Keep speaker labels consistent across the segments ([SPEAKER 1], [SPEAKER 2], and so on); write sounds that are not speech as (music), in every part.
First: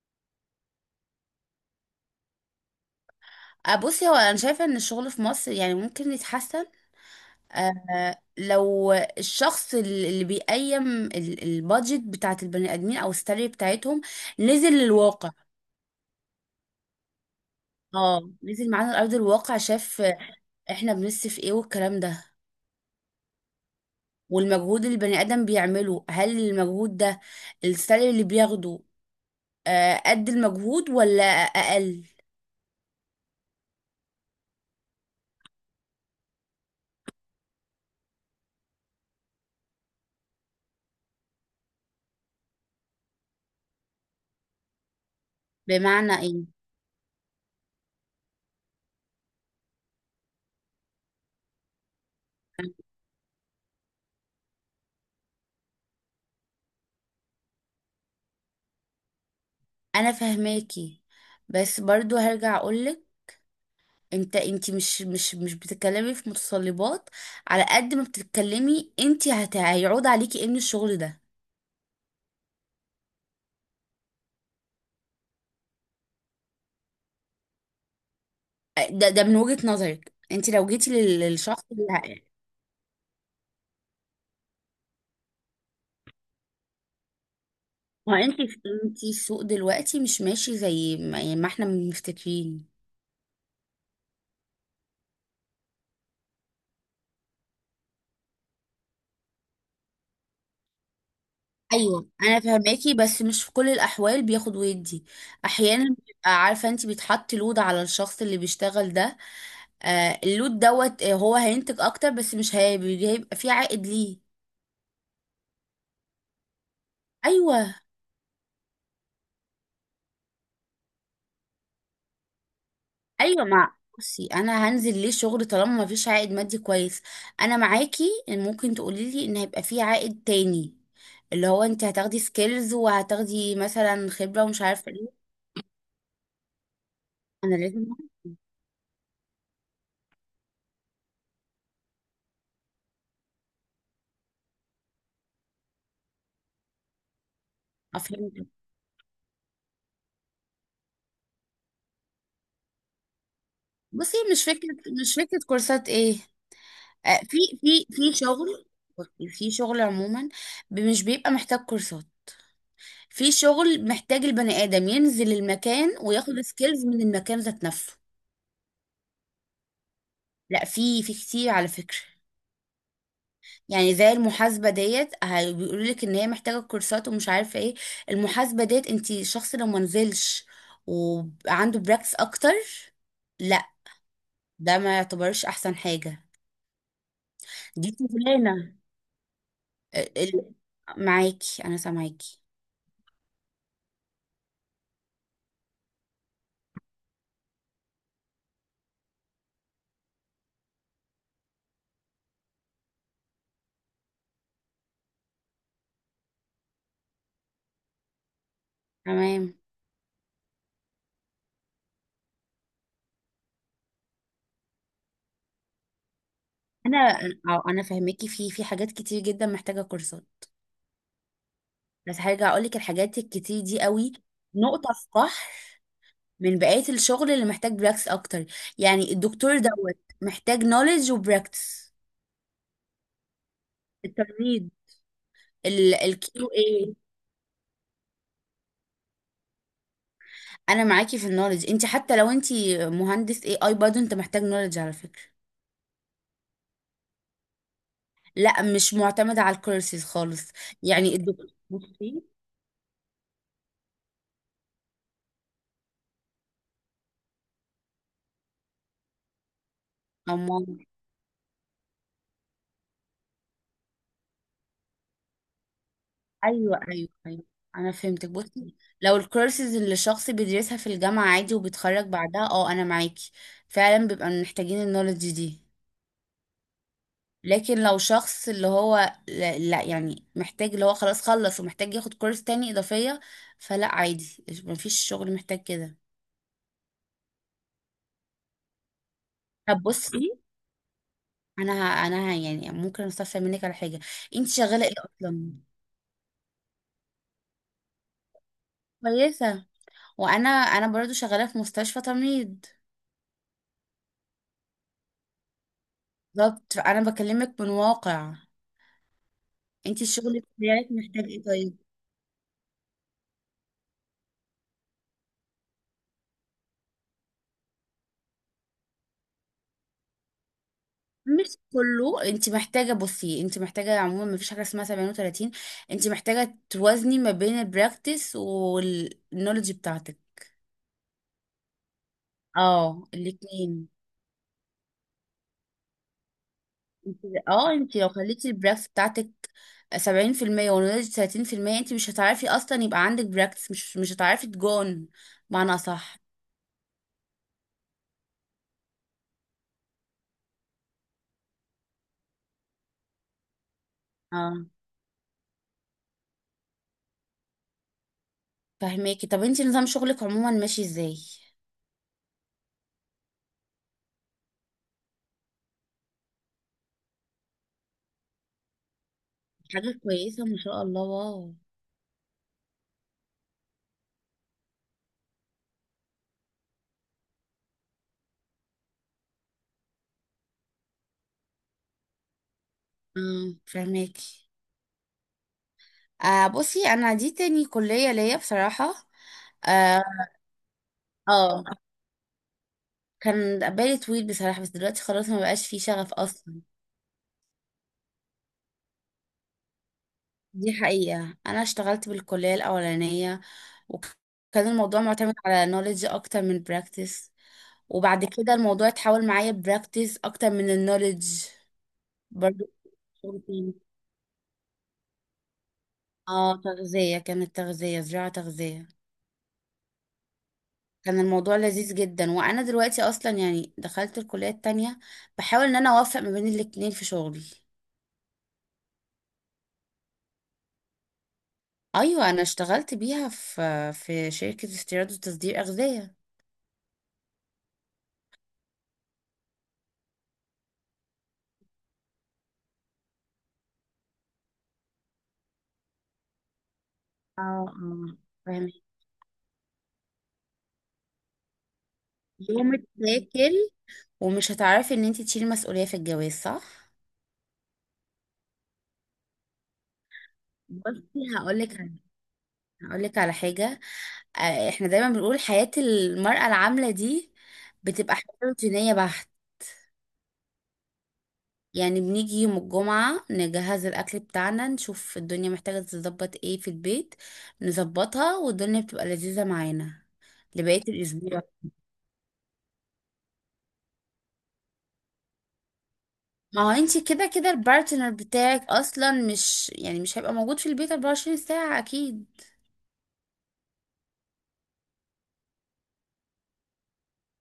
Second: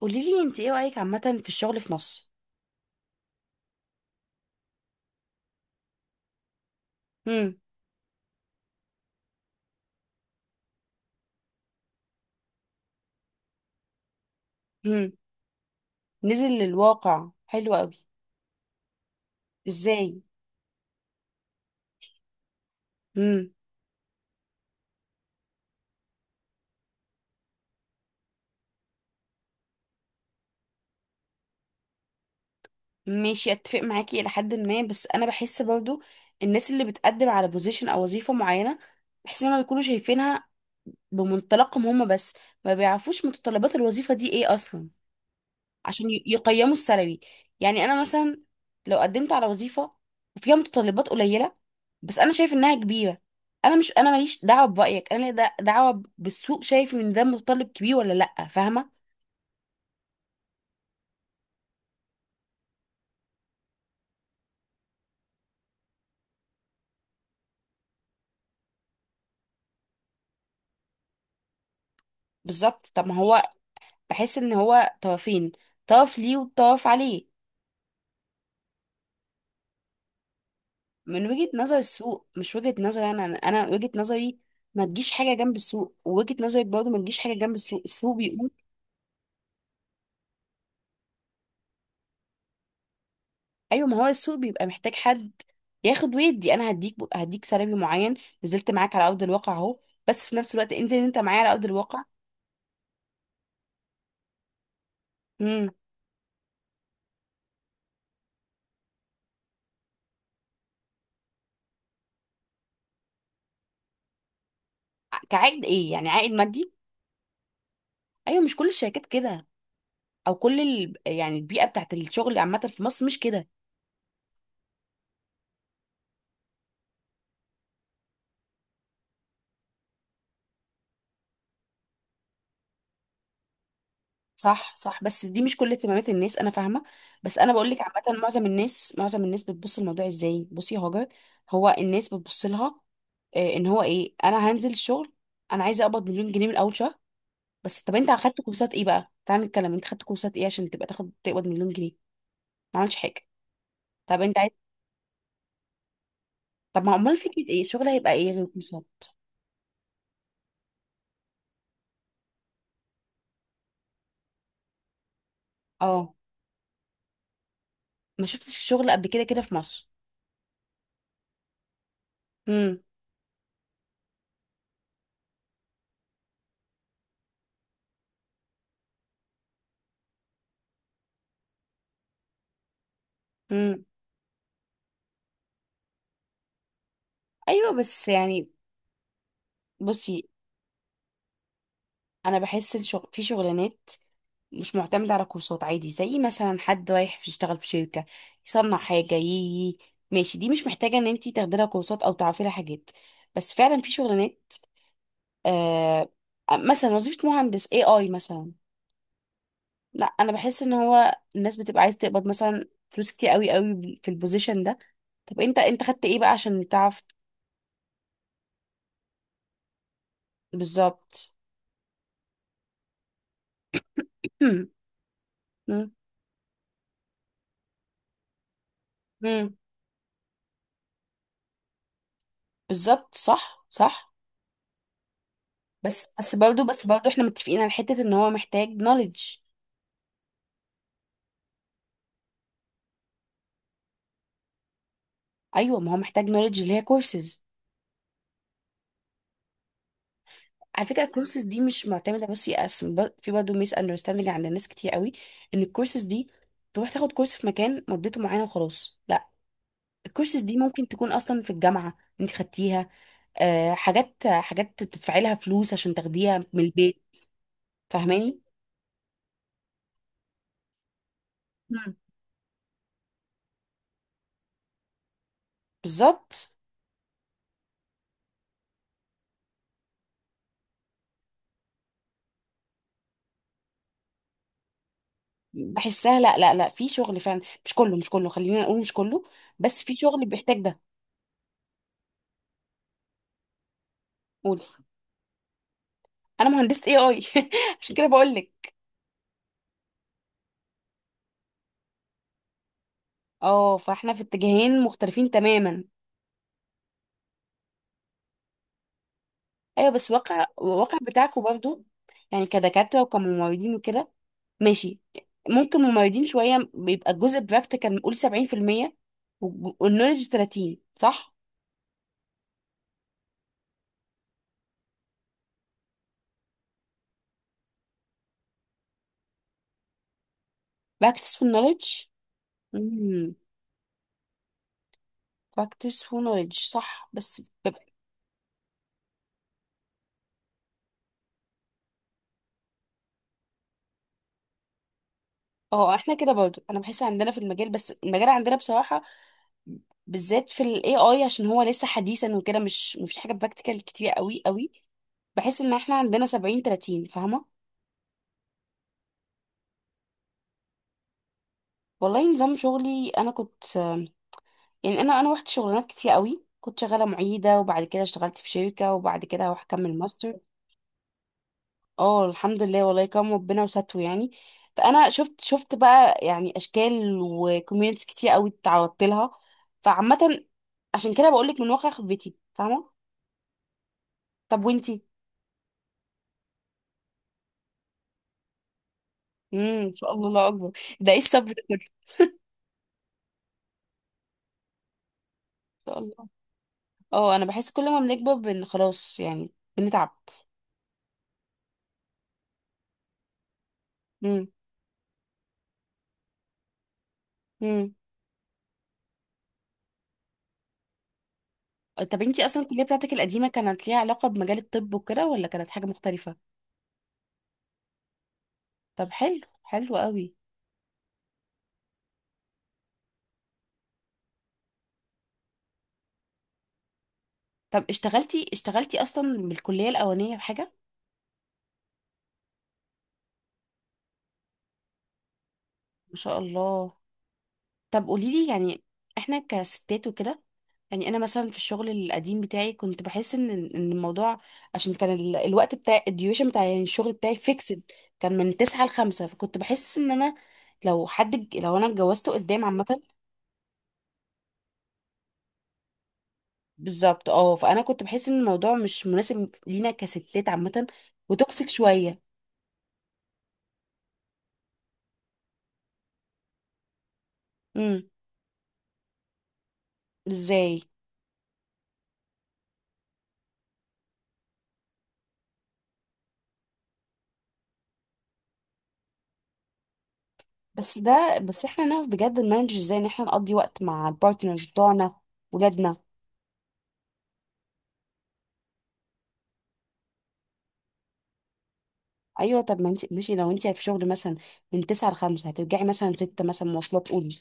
[SPEAKER 1] قولي لي، انت ايه رايك عامه في الشغل في مصر؟
[SPEAKER 2] بصي، هو انا شايفه ان الشغل في مصر يعني ممكن يتحسن.
[SPEAKER 1] امم.
[SPEAKER 2] لو الشخص اللي بيقيم البادجت بتاعت البني ادمين او السالري بتاعتهم نزل
[SPEAKER 1] امم.
[SPEAKER 2] للواقع.
[SPEAKER 1] نزل للواقع، حلو قوي.
[SPEAKER 2] اه، نزل معانا لارض الواقع، شاف
[SPEAKER 1] ازاي؟
[SPEAKER 2] احنا بنصرف ايه والكلام ده،
[SPEAKER 1] امم.
[SPEAKER 2] والمجهود اللي البني ادم بيعمله، هل المجهود ده السالري اللي بياخده قد المجهود ولا اقل؟
[SPEAKER 1] ماشي، اتفق معاكي الى حد ما، بس انا بحس برضو الناس اللي بتقدم على بوزيشن او وظيفه معينه، بحس انهم بيكونوا شايفينها بمنطلقهم هم بس، ما بيعرفوش متطلبات الوظيفه دي ايه اصلا. عشان
[SPEAKER 2] بمعنى ايه؟
[SPEAKER 1] يقيموا السلبي. يعني انا مثلا لو قدمت على وظيفه وفيها متطلبات قليله بس انا شايف انها كبيره. انا مش انا ماليش دعوه برايك، انا ليا دعوه بالسوق، شايف ان ده متطلب كبير ولا لا، فاهمه.
[SPEAKER 2] انا فهماكي، بس برضو هرجع اقولك. انت مش بتتكلمي في متطلبات. على قد ما بتتكلمي انت هيعود عليكي ان الشغل ده.
[SPEAKER 1] بالظبط طب ما هو، بحس ان هو طرفين، طرف ليه وطرف عليه.
[SPEAKER 2] ده من وجهة نظرك انت لو جيتي
[SPEAKER 1] من وجهه
[SPEAKER 2] للشخص
[SPEAKER 1] نظر
[SPEAKER 2] اللي
[SPEAKER 1] السوق مش وجهه نظري انا، انا أنا وجهه نظري ما تجيش حاجه جنب السوق، ووجهه نظرك برضه ما تجيش حاجه جنب السوق، السوق
[SPEAKER 2] ما انت
[SPEAKER 1] بيقول.
[SPEAKER 2] انت السوق دلوقتي مش ماشي زي ما احنا مفتكرين.
[SPEAKER 1] ايوه ما هو السوق بيبقى محتاج حد ياخد ويدي، انا هديك سلبي معين. نزلت معاك على ارض الواقع اهو، بس في نفس الوقت انزل انت معايا على ارض الواقع.
[SPEAKER 2] ايوه، انا فهماكي بس مش في كل الاحوال بياخد ويدي.
[SPEAKER 1] امم.
[SPEAKER 2] احيانا بيبقى عارفه، انت بيتحط لود على الشخص اللي بيشتغل ده. اللود دوت، هو هينتج اكتر بس مش هي- هيبقى فيه عائد ليه؟
[SPEAKER 1] كعائد ايه؟ يعني عائد مادي.
[SPEAKER 2] ايوه،
[SPEAKER 1] ايوه، مش كل الشركات كده، او كل يعني البيئه بتاعت الشغل عامه في مصر مش
[SPEAKER 2] ايوه.
[SPEAKER 1] كده.
[SPEAKER 2] بصي، انا هنزل ليه شغل طالما ما فيش عائد مادي كويس؟ انا معاكي ان ممكن تقولي لي ان هيبقى فيه عائد تاني، اللي هو انت هتاخدي سكيلز وهتاخدي مثلا خبرة ومش
[SPEAKER 1] صح
[SPEAKER 2] عارفة
[SPEAKER 1] صح،
[SPEAKER 2] ايه.
[SPEAKER 1] بس دي مش كل اهتمامات الناس، انا فاهمه. بس انا
[SPEAKER 2] انا
[SPEAKER 1] بقول لك،
[SPEAKER 2] لازم
[SPEAKER 1] عامه معظم الناس، بتبص الموضوع ازاي. بصي يا هاجر، هو الناس بتبص لها ان هو ايه. انا هنزل الشغل، انا عايزه اقبض مليون جنيه من اول شهر. بس طب انت
[SPEAKER 2] افهم.
[SPEAKER 1] اخدت كورسات ايه بقى؟ تعال نتكلم، انت خدت كورسات ايه عشان تبقى تاخد تقبض مليون جنيه؟ ما عملتش حاجه.
[SPEAKER 2] بصي،
[SPEAKER 1] طب انت عايز،
[SPEAKER 2] مش فكرة كورسات ايه.
[SPEAKER 1] طب ما امال
[SPEAKER 2] في
[SPEAKER 1] فكره ايه؟
[SPEAKER 2] في
[SPEAKER 1] الشغل هيبقى
[SPEAKER 2] في
[SPEAKER 1] ايه غير
[SPEAKER 2] شغل،
[SPEAKER 1] الكورسات؟
[SPEAKER 2] في شغل عموما مش بيبقى محتاج كورسات. في شغل محتاج البني ادم ينزل المكان
[SPEAKER 1] اه
[SPEAKER 2] وياخد سكيلز من المكان ذات نفسه.
[SPEAKER 1] ما شفتش شغل قبل كده كده في مصر؟
[SPEAKER 2] لا، في كتير على فكرة.
[SPEAKER 1] امم.
[SPEAKER 2] يعني زي المحاسبة ديت، بيقولوا لك ان هي محتاجة كورسات ومش عارفة ايه. المحاسبة ديت انت شخص لو ما نزلش وعنده براكتس اكتر، لا،
[SPEAKER 1] امم.
[SPEAKER 2] ده ما يعتبرش احسن حاجة.
[SPEAKER 1] ايوه
[SPEAKER 2] دي
[SPEAKER 1] بس يعني،
[SPEAKER 2] شغلانة ال-
[SPEAKER 1] بصي
[SPEAKER 2] ال- معاكي، انا
[SPEAKER 1] انا
[SPEAKER 2] سامعاكي.
[SPEAKER 1] بحس الشغل في شغلانات مش معتمده على كورسات، عادي زي مثلا حد رايح يشتغل في شركه يصنع حاجه يي، ماشي، دي مش محتاجه ان انت تاخدي لها كورسات او تعرفي لها حاجات. بس فعلا في شغلانات آه مثلا وظيفه مهندس اي اي مثلا.
[SPEAKER 2] تمام.
[SPEAKER 1] لا، انا بحس ان هو الناس بتبقى عايز تقبض مثلا فلوس كتير قوي قوي في البوزيشن ده. طب انت خدت ايه بقى عشان
[SPEAKER 2] انا،
[SPEAKER 1] تعرف؟
[SPEAKER 2] أو فاهماكي. في حاجات كتير جدا محتاجة كورسات،
[SPEAKER 1] بالظبط.
[SPEAKER 2] بس هرجع اقول لك الحاجات الكتير دي قوي
[SPEAKER 1] هم.
[SPEAKER 2] نقطة في بحر
[SPEAKER 1] هم.
[SPEAKER 2] من بقية الشغل اللي محتاج براكتس اكتر. يعني
[SPEAKER 1] هم.
[SPEAKER 2] الدكتور دوت محتاج نوليدج وبراكتس.
[SPEAKER 1] بالظبط، صح صح.
[SPEAKER 2] التمريض، الكيو
[SPEAKER 1] بس
[SPEAKER 2] اي.
[SPEAKER 1] برضه احنا متفقين على حتة ان هو محتاج نوليدج.
[SPEAKER 2] انا معاكي في النولج. انت حتى لو انت مهندس اي اي برضه انت محتاج نولج على فكره.
[SPEAKER 1] ايوه ما هو محتاج نوليدج اللي هي كورسز.
[SPEAKER 2] لا، مش معتمده على الكورسز خالص.
[SPEAKER 1] على فكره
[SPEAKER 2] يعني
[SPEAKER 1] الكورسز
[SPEAKER 2] الدكتور
[SPEAKER 1] دي مش
[SPEAKER 2] بصي
[SPEAKER 1] معتمده، بس يقسم في برضه ميس اندرستاندينج عند ناس كتير قوي ان الكورسز دي تروح تاخد كورس في مكان مدته معينه وخلاص، لا، الكورسز دي
[SPEAKER 2] أما
[SPEAKER 1] ممكن تكون اصلا في الجامعه انت خدتيها، حاجات بتدفعي لها فلوس عشان تاخديها من
[SPEAKER 2] ايوه،
[SPEAKER 1] البيت.
[SPEAKER 2] ايوه، ايوه، انا فهمتك.
[SPEAKER 1] فاهماني.
[SPEAKER 2] بصي، لو الكورسز اللي الشخص بيدرسها في الجامعه عادي
[SPEAKER 1] مم.
[SPEAKER 2] وبيتخرج بعدها، اه، انا معاكي. فعلا بيبقى محتاجين النولج دي.
[SPEAKER 1] بالظبط.
[SPEAKER 2] لكن لو شخص اللي هو، لا لا، يعني محتاج اللي هو خلاص خلص ومحتاج ياخد كورس تاني إضافية، فلا، عادي، مفيش شغل محتاج كده.
[SPEAKER 1] بحسها لا لا لا، في شغل فعلا، مش كله مش كله، خلينا نقول مش كله،
[SPEAKER 2] طب
[SPEAKER 1] بس في شغل
[SPEAKER 2] بصي،
[SPEAKER 1] بيحتاج ده.
[SPEAKER 2] يعني ممكن استفسر منك على حاجة؟ انت
[SPEAKER 1] قولي.
[SPEAKER 2] شغالة ايه اصلا؟
[SPEAKER 1] انا مهندسة اي اي (laughs) عشان كده بقول لك.
[SPEAKER 2] كويسة. وانا، انا برضو شغالة في مستشفى تمريض.
[SPEAKER 1] اه فاحنا في اتجاهين مختلفين تماما.
[SPEAKER 2] بالظبط، فانا بكلمك من واقع.
[SPEAKER 1] ايوه
[SPEAKER 2] انت
[SPEAKER 1] بس
[SPEAKER 2] الشغل
[SPEAKER 1] واقع،
[SPEAKER 2] بتاعك
[SPEAKER 1] الواقع
[SPEAKER 2] محتاج
[SPEAKER 1] بتاعكم
[SPEAKER 2] ايه طيب؟
[SPEAKER 1] برضو. يعني كدكاترة وكممرضين وكده، ماشي. ممكن ممرضين شوية بيبقى الجزء براكتيكال نقول 70% والنولج 30، صح؟
[SPEAKER 2] مش كله انت محتاجه. بصي، انت محتاجه عموما، ما فيش حاجه اسمها 37. انت محتاجه توازني ما بين البراكتس والنولج بتاعتك.
[SPEAKER 1] براكتس والنولج.
[SPEAKER 2] اه،
[SPEAKER 1] امم.
[SPEAKER 2] الاثنين.
[SPEAKER 1] practice و knowledge صح، بس
[SPEAKER 2] اه،
[SPEAKER 1] ببقى
[SPEAKER 2] انت لو خليتي البراكتس بتاعتك 70% والنولج 30%، انت مش هتعرفي اصلا يبقى عندك براكتس، مش هتعرفي تجون معنى،
[SPEAKER 1] اه احنا
[SPEAKER 2] صح؟
[SPEAKER 1] كده برضو. انا بحس عندنا في المجال، بس المجال عندنا بصراحة بالذات في ال AI، عشان هو لسه حديثا وكده، مش مفيش حاجة براكتيكال كتير قوي
[SPEAKER 2] اه،
[SPEAKER 1] قوي. بحس ان احنا عندنا 70 30، فاهمة؟
[SPEAKER 2] فهماكي. طب انت نظام شغلك عموما ماشي ازاي؟
[SPEAKER 1] والله نظام شغلي انا كنت، يعني انا روحت شغلانات كتير قوي، كنت شغالة معيدة وبعد كده اشتغلت في شركة، وبعد كده هروح اكمل
[SPEAKER 2] حاجه
[SPEAKER 1] ماستر.
[SPEAKER 2] كويسه، ما شاء الله، واو.
[SPEAKER 1] اه الحمد لله، والله كرم ربنا وستره يعني. فانا شفت بقى يعني اشكال وكوميونتس كتير قوي اتعرضت لها، فعامه عشان كده بقول لك من واقع خبرتي، فاهمه.
[SPEAKER 2] اه، فهماكي.
[SPEAKER 1] طب وانتي؟
[SPEAKER 2] بصي، انا دي تاني كلية ليا بصراحة.
[SPEAKER 1] امم. ان
[SPEAKER 2] اه.
[SPEAKER 1] شاء الله، الله اكبر (laughs) ده ايه الصبر ده
[SPEAKER 2] آه،
[SPEAKER 1] كله؟
[SPEAKER 2] كان بالي طويل بصراحة بس دلوقتي خلاص ما بقاش فيه
[SPEAKER 1] ان شاء
[SPEAKER 2] شغف
[SPEAKER 1] الله.
[SPEAKER 2] اصلا.
[SPEAKER 1] اه انا بحس كل ما بنكبر خلاص يعني بنتعب.
[SPEAKER 2] دي حقيقة. انا اشتغلت بالكلية الاولانية
[SPEAKER 1] امم.
[SPEAKER 2] وكان الموضوع معتمد على نوليدج اكتر من براكتس،
[SPEAKER 1] امم.
[SPEAKER 2] وبعد كده الموضوع اتحول معايا براكتس اكتر من النوليدج.
[SPEAKER 1] طب انتي اصلا
[SPEAKER 2] برضو
[SPEAKER 1] الكليه بتاعتك
[SPEAKER 2] شغل
[SPEAKER 1] القديمه
[SPEAKER 2] تاني.
[SPEAKER 1] كانت ليها علاقه بمجال الطب وكده، ولا كانت حاجه مختلفه؟
[SPEAKER 2] اه، تغذية، كانت تغذية زراعة تغذية.
[SPEAKER 1] طب حلو حلو قوي.
[SPEAKER 2] كان الموضوع لذيذ جدا. وانا دلوقتي اصلا يعني دخلت الكلية التانية، بحاول ان انا اوفق ما بين الاتنين في شغلي.
[SPEAKER 1] طب اشتغلتي اصلا بالكليه الاولانيه بحاجه؟
[SPEAKER 2] ايوه، انا اشتغلت بيها في شركة استيراد وتصدير
[SPEAKER 1] ما
[SPEAKER 2] اغذية.
[SPEAKER 1] شاء الله. طب قولي لي يعني، احنا كستات وكده، يعني انا مثلا في الشغل القديم بتاعي كنت بحس ان الموضوع، عشان كان الوقت بتاع الديوشن بتاع يعني الشغل بتاعي
[SPEAKER 2] اه،
[SPEAKER 1] فيكسد،
[SPEAKER 2] آه.
[SPEAKER 1] كان من
[SPEAKER 2] فاهمة.
[SPEAKER 1] 9 ل5، فكنت بحس ان انا لو انا اتجوزته قدام
[SPEAKER 2] يوم
[SPEAKER 1] عامة،
[SPEAKER 2] تاكل، ومش هتعرفي ان انت تشيلي مسؤولية في الجواز، صح.
[SPEAKER 1] بالظبط اه، فانا كنت بحس ان الموضوع مش مناسب لينا كستات عامة،
[SPEAKER 2] بصي،
[SPEAKER 1] وتوكسيك شوية.
[SPEAKER 2] هقولك على حاجة. احنا دايما بنقول حياة المرأة العاملة دي
[SPEAKER 1] امم.
[SPEAKER 2] بتبقى حياة روتينية بحت.
[SPEAKER 1] ازاي؟
[SPEAKER 2] يعني بنيجي يوم الجمعة نجهز الأكل بتاعنا، نشوف الدنيا محتاجة تتظبط ايه في البيت، نظبطها، والدنيا بتبقى لذيذة معانا لبقية
[SPEAKER 1] بس ده
[SPEAKER 2] الأسبوع.
[SPEAKER 1] احنا نعرف بجد نمانج ازاي ان احنا نقضي وقت مع البارتنرز بتوعنا، ولادنا.
[SPEAKER 2] ما هو انتي كده كده البارتنر بتاعك أصلا مش، يعني مش هيبقى موجود في البيت 24 ساعة أكيد.
[SPEAKER 1] ايوه طب ما انت ماشي، لو انت في شغل مثلا من 9 ل 5، هترجعي مثلا 6، مثلا مواصلات، قولي.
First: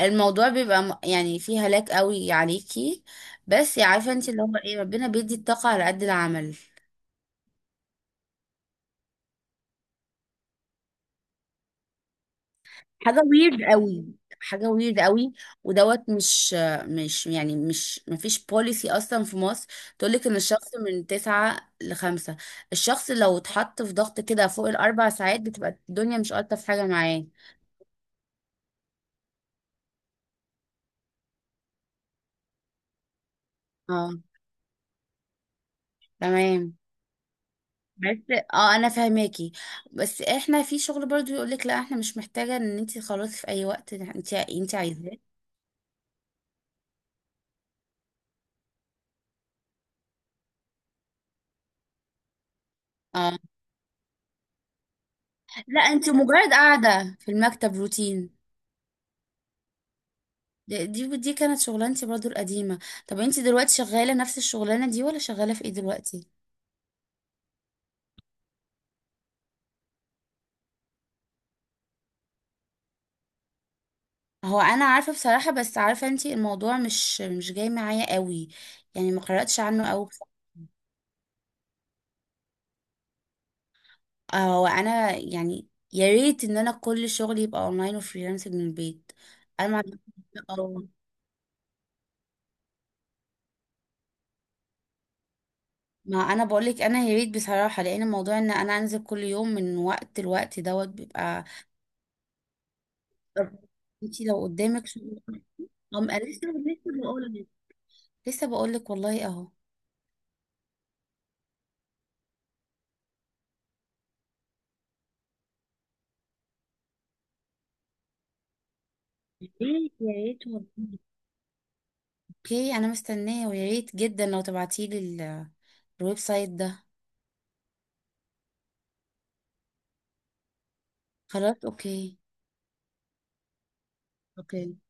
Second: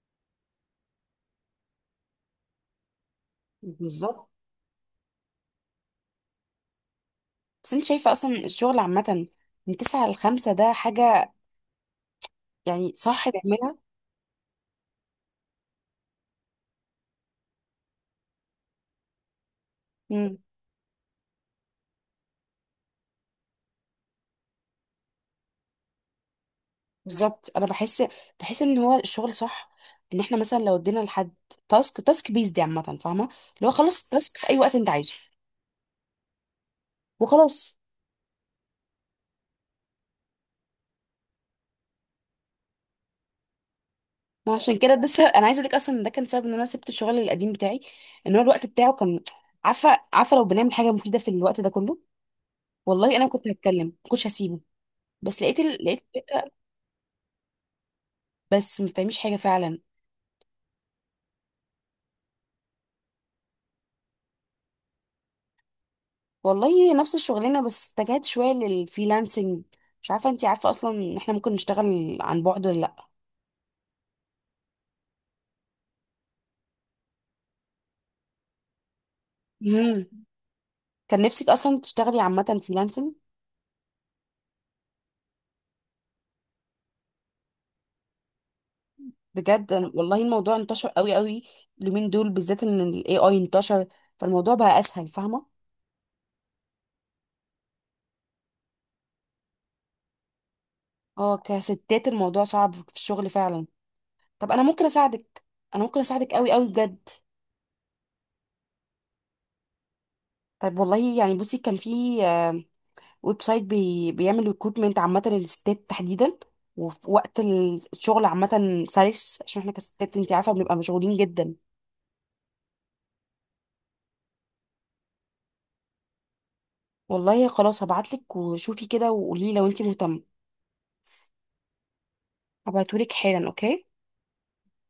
[SPEAKER 2] الموضوع بيبقى يعني فيه هلاك قوي عليكي، بس عارفة
[SPEAKER 1] بالظبط.
[SPEAKER 2] انتي اللي هو ايه، ربنا بيدي الطاقة على قد العمل.
[SPEAKER 1] بس انت شايفه اصلا الشغل عامه من 9 ل 5 ده حاجه يعني
[SPEAKER 2] حاجة
[SPEAKER 1] صح
[SPEAKER 2] ويرد
[SPEAKER 1] نعملها؟
[SPEAKER 2] قوي، حاجة ويرد قوي. ودوت، مش يعني مش، مفيش بوليسي أصلا في مصر تقولك إن
[SPEAKER 1] امم.
[SPEAKER 2] الشخص من تسعة لخمسة. الشخص لو اتحط في ضغط كده فوق الأربع ساعات بتبقى الدنيا مش ألطف حاجة معاه.
[SPEAKER 1] بالظبط. انا بحس ان هو الشغل صح ان احنا مثلا لو ادينا لحد تاسك، تاسك بيز دي عامه فاهمه، اللي هو خلص
[SPEAKER 2] اه،
[SPEAKER 1] التاسك في اي وقت انت عايزه
[SPEAKER 2] تمام.
[SPEAKER 1] وخلاص.
[SPEAKER 2] بس انا فاهماكي، بس احنا في شغل برضو يقولك لا، احنا مش محتاجة ان انتي خلاص في اي وقت انتي
[SPEAKER 1] ما
[SPEAKER 2] انتي
[SPEAKER 1] عشان كده ده
[SPEAKER 2] عايزاه.
[SPEAKER 1] انا عايزه اقول لك اصلا إن ده كان سبب ان انا سبت الشغل القديم بتاعي. ان هو الوقت بتاعه كان، عارفه لو بنعمل حاجه مفيده في الوقت ده كله، والله انا
[SPEAKER 2] اه.
[SPEAKER 1] كنت هتكلم ما كنتش هسيبه. بس لقيت
[SPEAKER 2] لا، انتي مجرد
[SPEAKER 1] الفكره،
[SPEAKER 2] قاعدة في المكتب، روتين.
[SPEAKER 1] بس ما بتعملش حاجه فعلا.
[SPEAKER 2] دي كانت شغلانتي برضو القديمة. طب انتي دلوقتي شغالة نفس الشغلانة دي ولا شغالة في ايه دلوقتي؟
[SPEAKER 1] والله نفس الشغلانه، بس اتجهت شويه للفريلانسنج. مش عارفه انتي عارفه اصلا ان احنا ممكن نشتغل عن بعد ولا لا.
[SPEAKER 2] هو انا عارفة بصراحة، بس عارفة انتي الموضوع مش جاي معايا قوي. يعني ما قرأتش عنه
[SPEAKER 1] مم.
[SPEAKER 2] قوي
[SPEAKER 1] كان نفسك اصلا تشتغلي عامه فريلانسنج؟
[SPEAKER 2] هو انا يعني، يا ريت ان انا كل شغلي يبقى اونلاين وفريلانسنج من البيت. انا
[SPEAKER 1] بجد
[SPEAKER 2] ما عنديش-
[SPEAKER 1] والله الموضوع
[SPEAKER 2] اه.
[SPEAKER 1] انتشر قوي قوي اليومين دول بالذات ان الاي اي انتشر، فالموضوع بقى اسهل، فاهمه.
[SPEAKER 2] ما انا بقولك، انا يا ريت بصراحة، لان موضوع ان انا انزل كل يوم من وقت لوقت دوت
[SPEAKER 1] اه
[SPEAKER 2] بيبقى.
[SPEAKER 1] كستات الموضوع صعب في الشغل
[SPEAKER 2] طب
[SPEAKER 1] فعلا.
[SPEAKER 2] انتي لو
[SPEAKER 1] طب انا ممكن
[SPEAKER 2] قدامك شغل،
[SPEAKER 1] اساعدك، انا ممكن اساعدك
[SPEAKER 2] لسه
[SPEAKER 1] قوي قوي
[SPEAKER 2] لسه
[SPEAKER 1] بجد.
[SPEAKER 2] بقولك، لسه بقولك والله اهو.
[SPEAKER 1] طيب والله يعني بصي كان في ويب سايت بيعمل ريكروتمنت عامة للستات تحديدا، وفي وقت الشغل عامة سلس،
[SPEAKER 2] يا
[SPEAKER 1] عشان احنا
[SPEAKER 2] ريت، يا
[SPEAKER 1] كستات انت
[SPEAKER 2] ريت
[SPEAKER 1] عارفة بنبقى
[SPEAKER 2] والله.
[SPEAKER 1] مشغولين جدا.
[SPEAKER 2] اوكي، انا مستنية ويا ريت جدا لو تبعتيلي الويب سايت ده.
[SPEAKER 1] والله خلاص هبعتلك، وشوفي كده وقولي لو انت مهتمة.
[SPEAKER 2] خلاص، اوكي.
[SPEAKER 1] هبعتهولك حالا، اوكي؟
[SPEAKER 2] اوكي.